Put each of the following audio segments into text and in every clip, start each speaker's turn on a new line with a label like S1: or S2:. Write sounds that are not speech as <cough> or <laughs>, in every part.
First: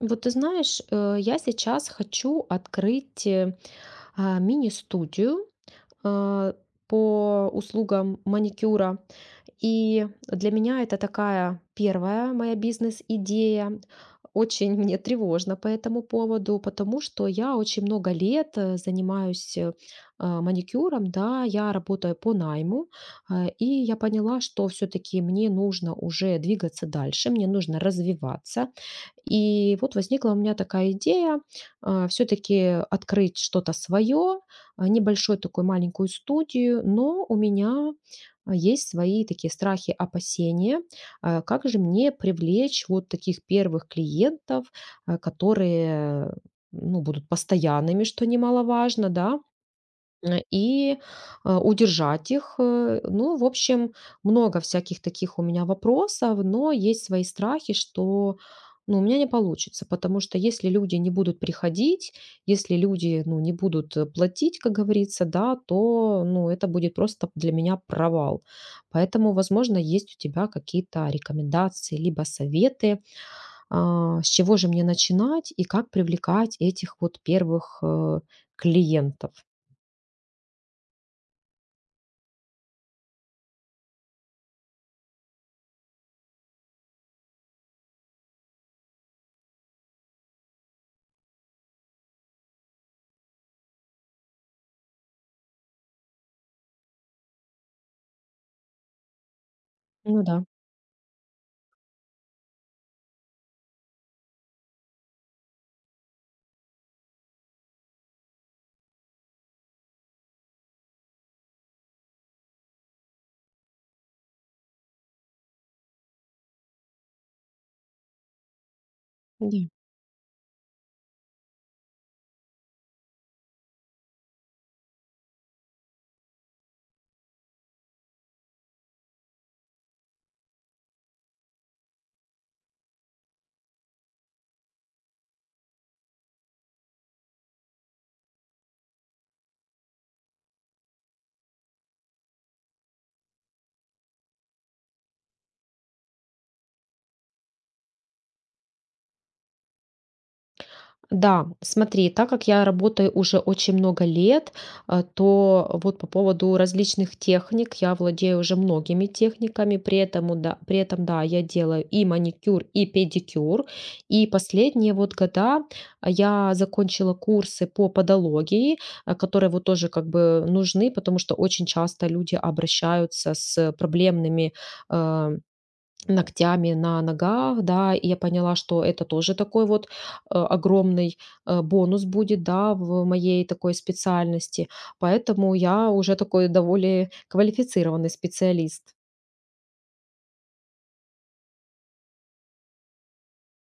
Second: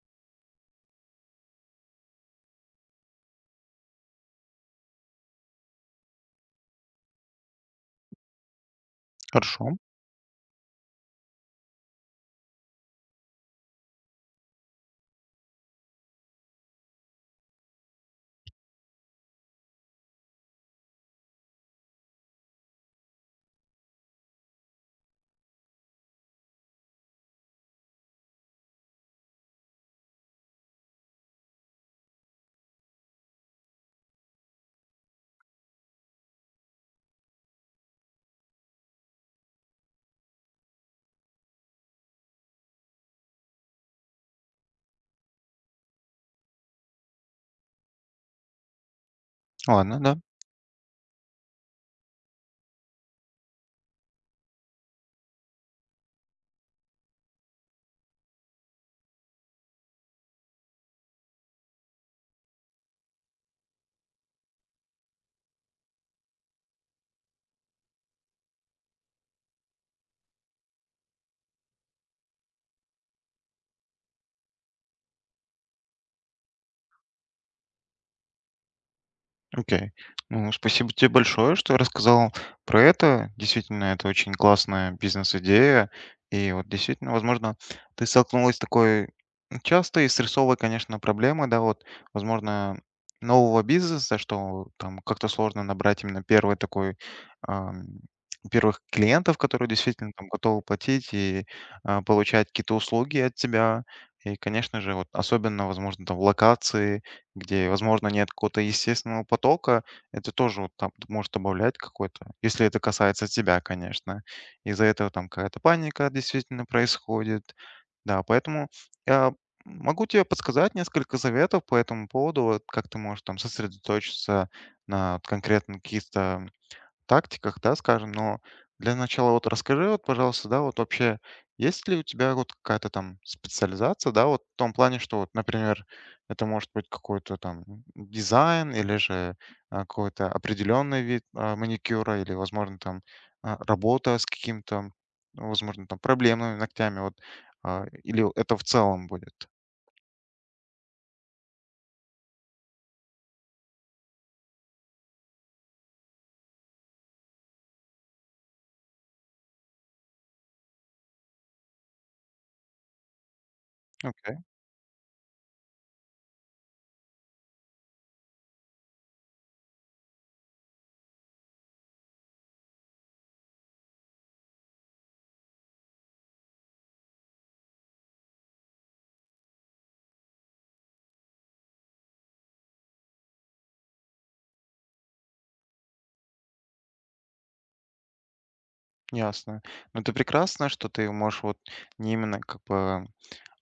S1: Вот ты знаешь, я сейчас хочу открыть мини-студию, а, по услугам маникюра.
S2: Хорошо,
S1: И для меня это такая первая моя бизнес-идея. Очень мне тревожно по этому поводу, потому что я очень много лет занимаюсь маникюром, да, я работаю по найму, и я поняла, что все-таки мне нужно уже двигаться дальше, мне нужно развиваться. И вот возникла у меня такая идея все-таки открыть что-то свое, небольшой такой маленькую студию, но у меня есть свои такие страхи, опасения. Как же мне привлечь вот таких первых клиентов, которые, ну, будут постоянными, что немаловажно, да.
S2: ладно, да,
S1: М, и, Удержать их. Ну, в общем, много всяких таких у меня вопросов, но есть свои страхи, что, ну, у меня не получится, потому что если люди не будут приходить, если люди, ну, не будут, платить, как говорится, да, то, ну, это будет просто для меня провал. Поэтому, возможно, есть у тебя какие-то рекомендации либо советы, с чего же мне начинать и как привлекать этих вот первых, клиентов?
S2: окей. Ну, спасибо тебе большое, что рассказал про это. Действительно, это очень классная бизнес-идея. И вот действительно, возможно, ты столкнулась с такой частой и стрессовой, конечно, проблемой, да, вот, возможно, нового бизнеса, что там как-то сложно набрать именно первый такой, ам, первых клиентов, которые действительно
S1: Ну
S2: там
S1: да,
S2: готовы платить и получать какие-то услуги от тебя. И, конечно же, вот особенно, возможно, там в локации, где, возможно, нет какого-то естественного потока, это тоже вот там может добавлять какой-то, если это касается тебя, конечно. Из-за этого там какая-то паника действительно происходит. Да, поэтому я
S1: да.
S2: могу тебе подсказать несколько советов по этому поводу, вот как ты можешь там сосредоточиться на вот конкретно каких-то тактиках, да, скажем, но для начала вот расскажи, вот, пожалуйста, да, вот вообще есть ли у тебя вот какая-то там специализация, да, вот в том плане, что вот, например, это может быть какой-то там дизайн или же какой-то определенный вид маникюра или, возможно, там работа с каким-то, ну, возможно, там проблемными ногтями, вот, или это в целом будет?
S1: Да, смотри, так как я работаю уже очень много лет, то вот по поводу различных техник я владею уже многими техниками, при этом, да, я делаю и маникюр, и педикюр. И
S2: Окей,
S1: последние вот года я закончила курсы по подологии, которые вот тоже как бы нужны, потому что очень часто люди обращаются с проблемными э, ногтями на ногах, да, и я поняла, что это тоже такой вот огромный бонус будет, да, в моей такой специальности. Поэтому я уже такой довольно квалифицированный специалист.
S2: ясно. Но это прекрасно, что ты можешь вот не именно как бы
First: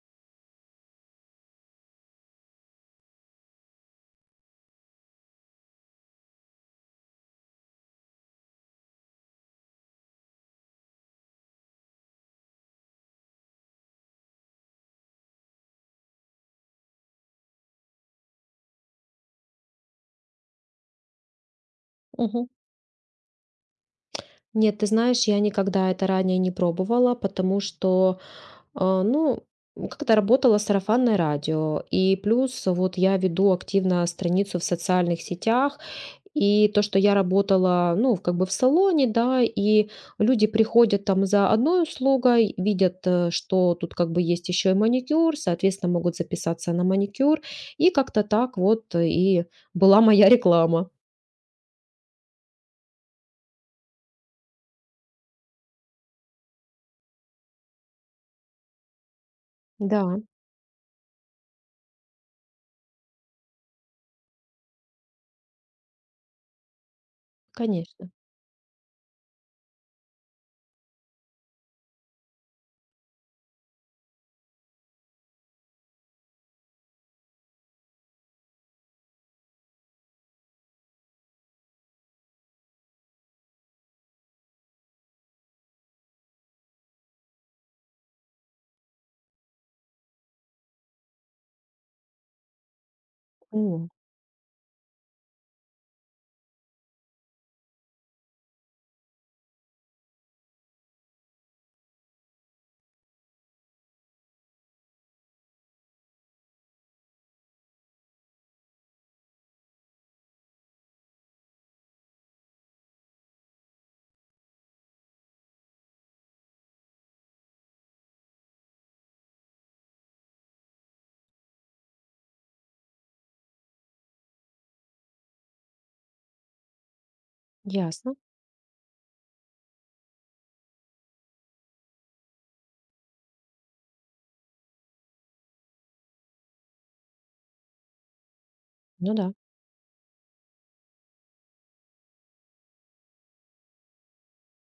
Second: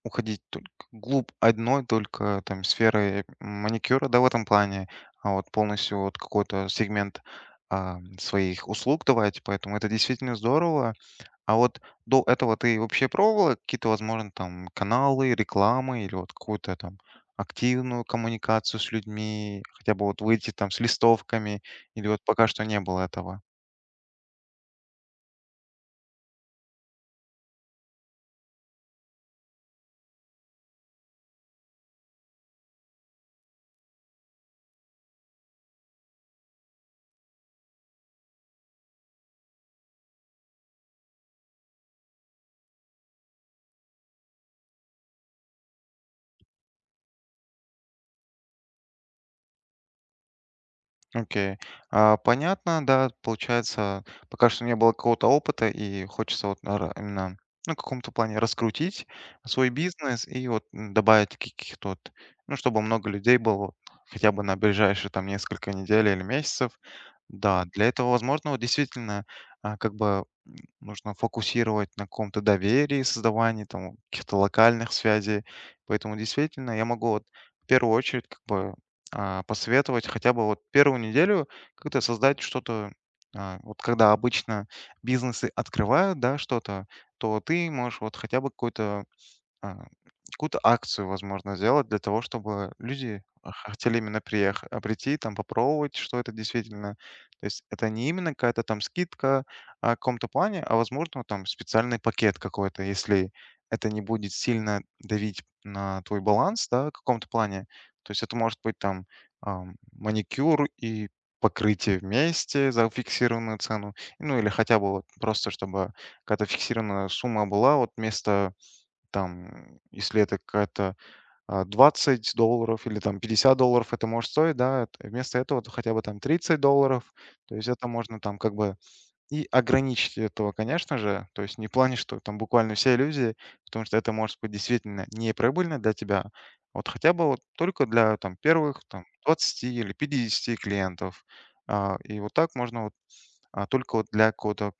S2: уходить только глубь одной только там сферы маникюра, да, в этом плане, а вот полностью вот какой-то сегмент, своих услуг давать, поэтому это действительно здорово. А вот до этого ты вообще пробовала какие-то, возможно, там каналы, рекламы или вот какую-то там активную коммуникацию с людьми, хотя бы вот выйти там с листовками или вот
S1: Мгм.
S2: пока что не было этого?
S1: Нет, ты знаешь, я никогда это ранее не пробовала, потому что, ну, как-то работало сарафанное радио. И плюс вот я веду активно страницу в социальных сетях, и то, что я работала, ну, как бы в салоне, да, и люди приходят там за одной услугой, видят, что тут как бы есть еще и маникюр, соответственно, могут записаться на маникюр, и как-то так вот, и была моя реклама.
S2: Окей. Понятно, да, получается, пока что не было какого-то опыта, и хочется вот наверно, именно, ну, в каком-то плане раскрутить свой
S1: Да,
S2: бизнес и вот добавить каких-то вот, ну, чтобы много людей было вот хотя бы на ближайшие там несколько недель или месяцев. Да, для этого,
S1: конечно.
S2: возможно, вот действительно, как бы нужно фокусировать на каком-то доверии, создавании там каких-то локальных связей. Поэтому действительно я могу вот в первую очередь как бы посоветовать хотя бы вот первую неделю как-то создать что-то, вот когда обычно бизнесы открывают, да, что-то, то ты можешь вот хотя бы какой-то а, какую-то акцию, возможно, сделать для того, чтобы люди
S1: М,
S2: хотели именно приехать, прийти, там попробовать, что это действительно. То есть это не именно какая-то там скидка в каком-то плане, а возможно вот там специальный пакет какой-то, если это не будет сильно давить на твой баланс, да, в каком-то плане. То есть это может быть там маникюр и покрытие вместе за фиксированную цену, ну или хотя бы вот просто чтобы какая-то фиксированная сумма была, вот вместо там, если это какая-то $20 или там $50 это может стоить, да, вместо этого то хотя бы там $30. То есть это
S1: ясно.
S2: можно там как бы и ограничить этого, конечно же. То есть не в плане, что там буквально все иллюзии, потому что это может быть действительно неприбыльно для тебя. Вот хотя бы вот только для там первых там
S1: Ну да,
S2: 20 или 50 клиентов. И вот так можно вот только вот для какого-то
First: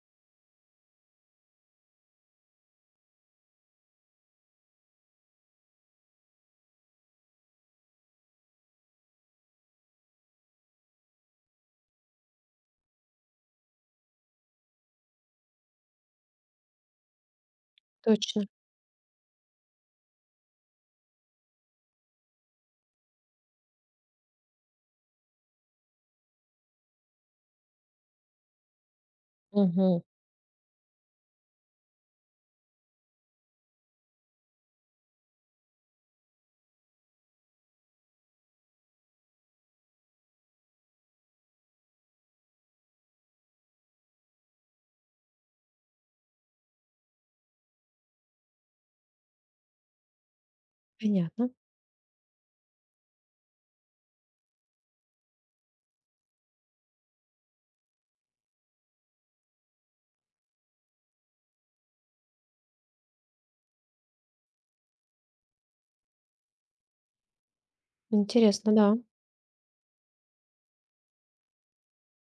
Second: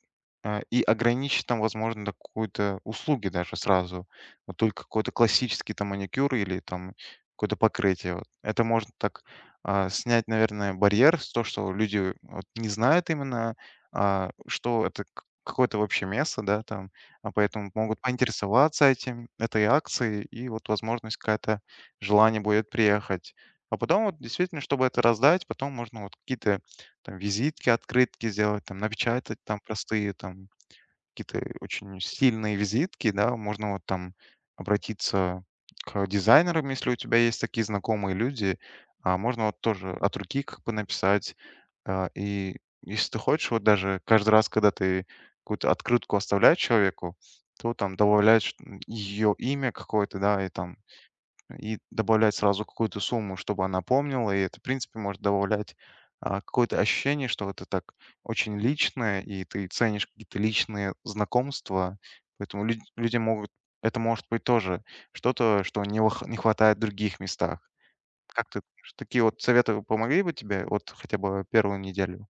S2: и ограничить там, возможно, до какой-то услуги даже сразу. Вот только какой-то классический там маникюр или там какое-то покрытие. Вот. Это можно так снять, наверное, барьер с то, что люди вот не знают именно, что это какое-то вообще место, да, там, а поэтому могут
S1: точно.
S2: поинтересоваться этим, этой акцией, и вот возможность какая-то желание будет приехать. А потом вот действительно, чтобы это раздать, потом можно вот какие-то там визитки, открытки сделать, там напечатать там
S1: Мгм.
S2: простые, там какие-то очень стильные визитки, да. Можно вот там обратиться к дизайнерам, если у тебя есть такие знакомые люди. А можно вот тоже от руки как бы написать. И если ты хочешь, вот даже каждый раз, когда ты какую-то открытку оставляешь человеку, то там добавляешь ее имя какое-то, да, и там
S1: Понятно.
S2: и добавлять сразу какую-то сумму, чтобы она помнила. И это, в принципе, может добавлять какое-то ощущение, что это так очень личное, и ты ценишь какие-то личные знакомства. Поэтому люди могут... Это может быть тоже что-то, что не хватает в других местах. Как ты
S1: Интересно,
S2: думаешь,
S1: да.
S2: такие вот советы помогли бы тебе вот хотя бы первую неделю?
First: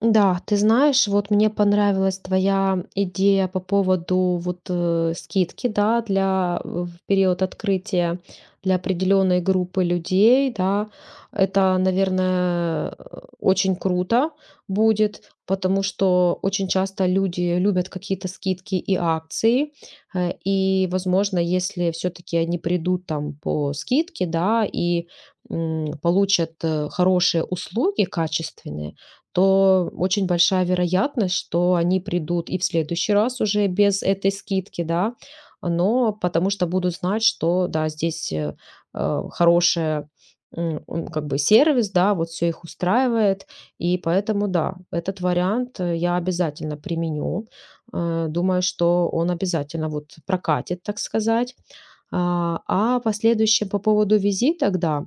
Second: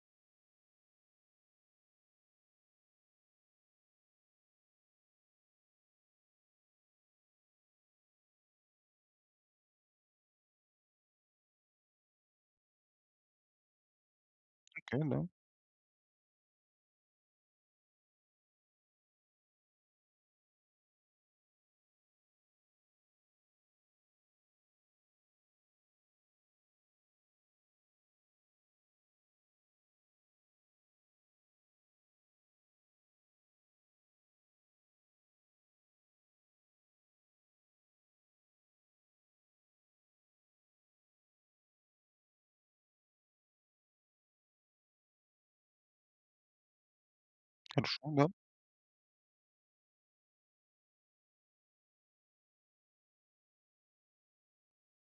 S1: Да, ты знаешь, вот мне понравилась твоя идея по поводу вот скидки, да, для, в период открытия для определенной группы людей, да. Это, наверное, очень круто
S2: Окей, да.
S1: будет, потому что очень часто люди любят какие-то скидки и акции, и, возможно, если все-таки они придут там по скидке, да, и получат хорошие услуги, качественные, то очень большая вероятность, что они придут и в следующий раз уже без этой скидки, да, но потому что будут знать, что, да, здесь хорошая как бы сервис, да, вот все их устраивает, и поэтому, да, этот вариант я обязательно применю.
S2: Хорошо, да.
S1: Думаю, что он обязательно вот прокатит, так сказать. А последующее по поводу визита, да,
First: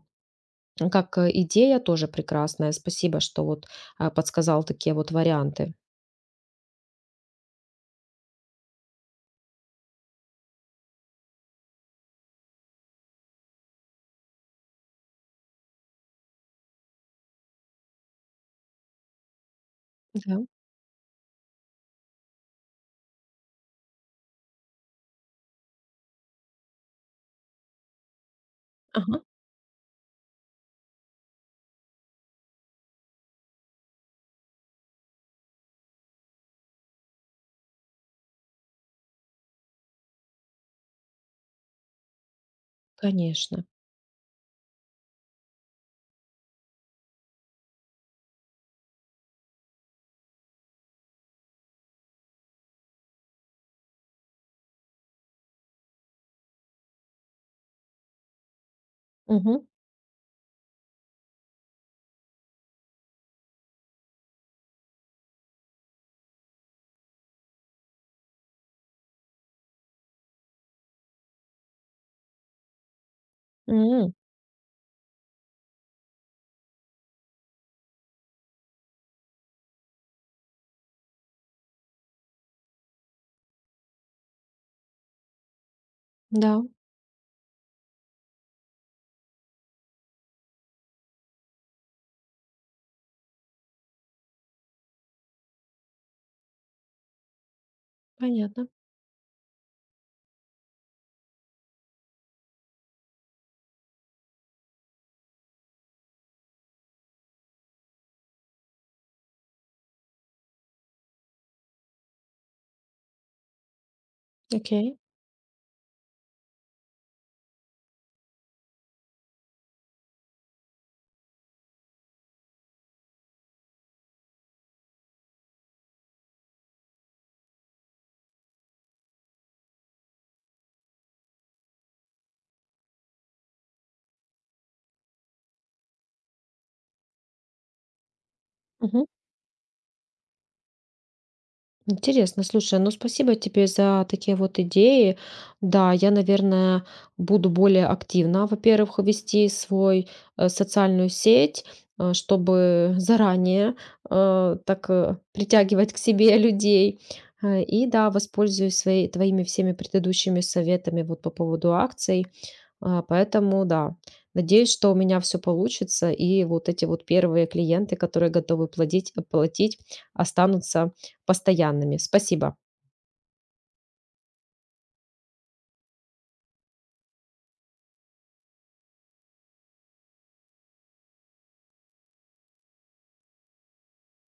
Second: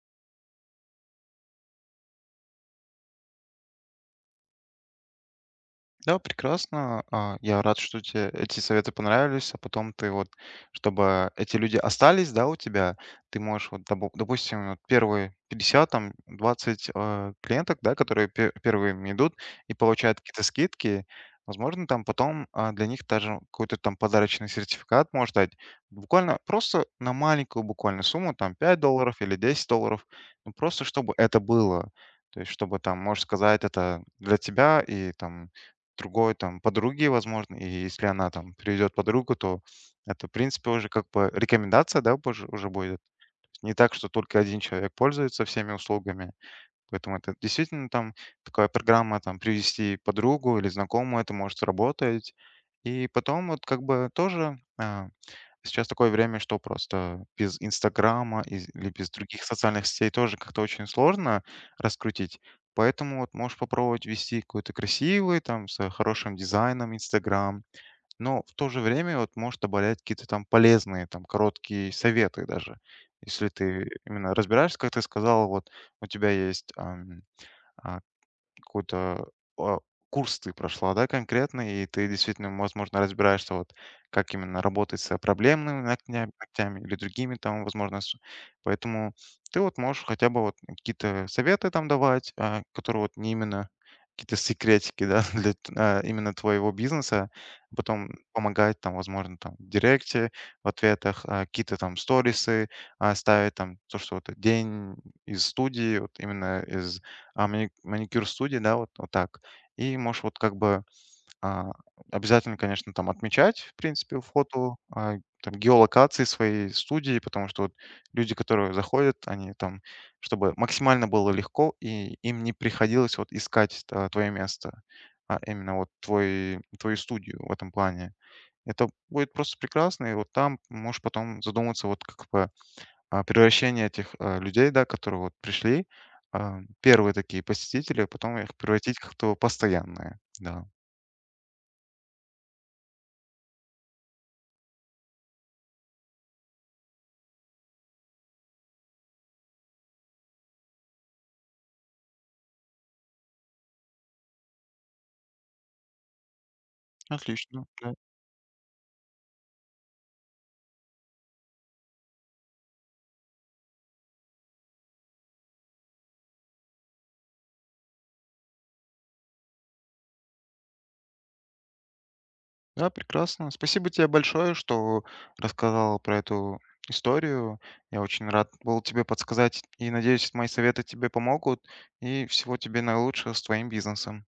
S1: как, идея тоже прекрасная. Спасибо, что вот подсказал такие вот варианты.
S2: Да, прекрасно. Я рад, что тебе эти советы понравились, а потом ты вот, чтобы эти люди остались, да, у тебя, ты можешь вот, допустим, вот первые 50 там, 20 клиенток, да, которые первыми идут и получают
S1: Да.
S2: какие-то скидки, возможно, там потом для них даже какой-то там подарочный сертификат можешь дать. Буквально просто на маленькую буквально сумму, там, $5
S1: Ага,
S2: или $10, ну, просто чтобы это было. То есть, чтобы там, можешь сказать, это для тебя и там другой там подруги, возможно. И если она там приведет подругу, то это, в принципе, уже как бы рекомендация, да, позже уже будет.
S1: конечно.
S2: Не так, что только один человек пользуется всеми услугами. Поэтому это действительно там такая программа, там, привести подругу или знакомую, это может работать. И потом вот как бы тоже сейчас такое время, что просто без "Инстаграма" из или без других
S1: Угу.
S2: социальных сетей тоже как-то очень сложно раскрутить. Поэтому вот можешь попробовать вести какой-то красивый, там, с хорошим дизайном "Инстаграм", но в то же время вот можешь добавлять какие-то там полезные, там, короткие советы даже. Если ты
S1: М,
S2: именно разбираешься, как ты сказал, вот у тебя есть, а какой-то а, курс ты прошла, да, конкретно, и ты действительно, возможно, разбираешься, вот как именно работать с проблемными
S1: Да,
S2: ногтями или другими там, возможно, поэтому ты вот можешь хотя бы вот какие-то советы там давать, которые вот не именно какие-то секретики, да, <laughs> для именно твоего бизнеса, а потом
S1: понятно.
S2: помогать там, возможно, там в директе, в ответах, какие-то там сторисы, ставить там то, что вот день из студии, вот именно из маникюр студии, да, вот вот так. И можешь вот как бы, а, обязательно, конечно, там отмечать, в принципе, фото,
S1: Окей.
S2: там геолокации своей студии, потому что вот люди, которые заходят, они там, чтобы максимально было легко и им не приходилось вот искать, твое место, а именно вот твой твою студию в этом плане. Это будет просто прекрасно, и вот там можешь потом задуматься, вот как бы превращение этих, людей, да, которые вот пришли, первые такие посетители, потом их превратить
S1: Мгм.
S2: как-то в постоянные. Да.
S1: Интересно, слушай, ну спасибо тебе за такие вот идеи. Да, я, наверное, буду более активно, во-первых, вести свой, социальную сеть, чтобы заранее, притягивать к себе людей.
S2: Отлично.
S1: И
S2: Да.
S1: да, воспользуюсь своей, твоими всеми предыдущими советами вот по поводу акций. Поэтому да, надеюсь, что у меня все получится, и вот эти вот первые клиенты, которые готовы платить, останутся постоянными. Спасибо.
S2: Да, прекрасно. Спасибо тебе большое, что рассказала про эту историю. Я очень рад был тебе подсказать и надеюсь, мои советы тебе помогут. И всего тебе наилучшего с твоим бизнесом.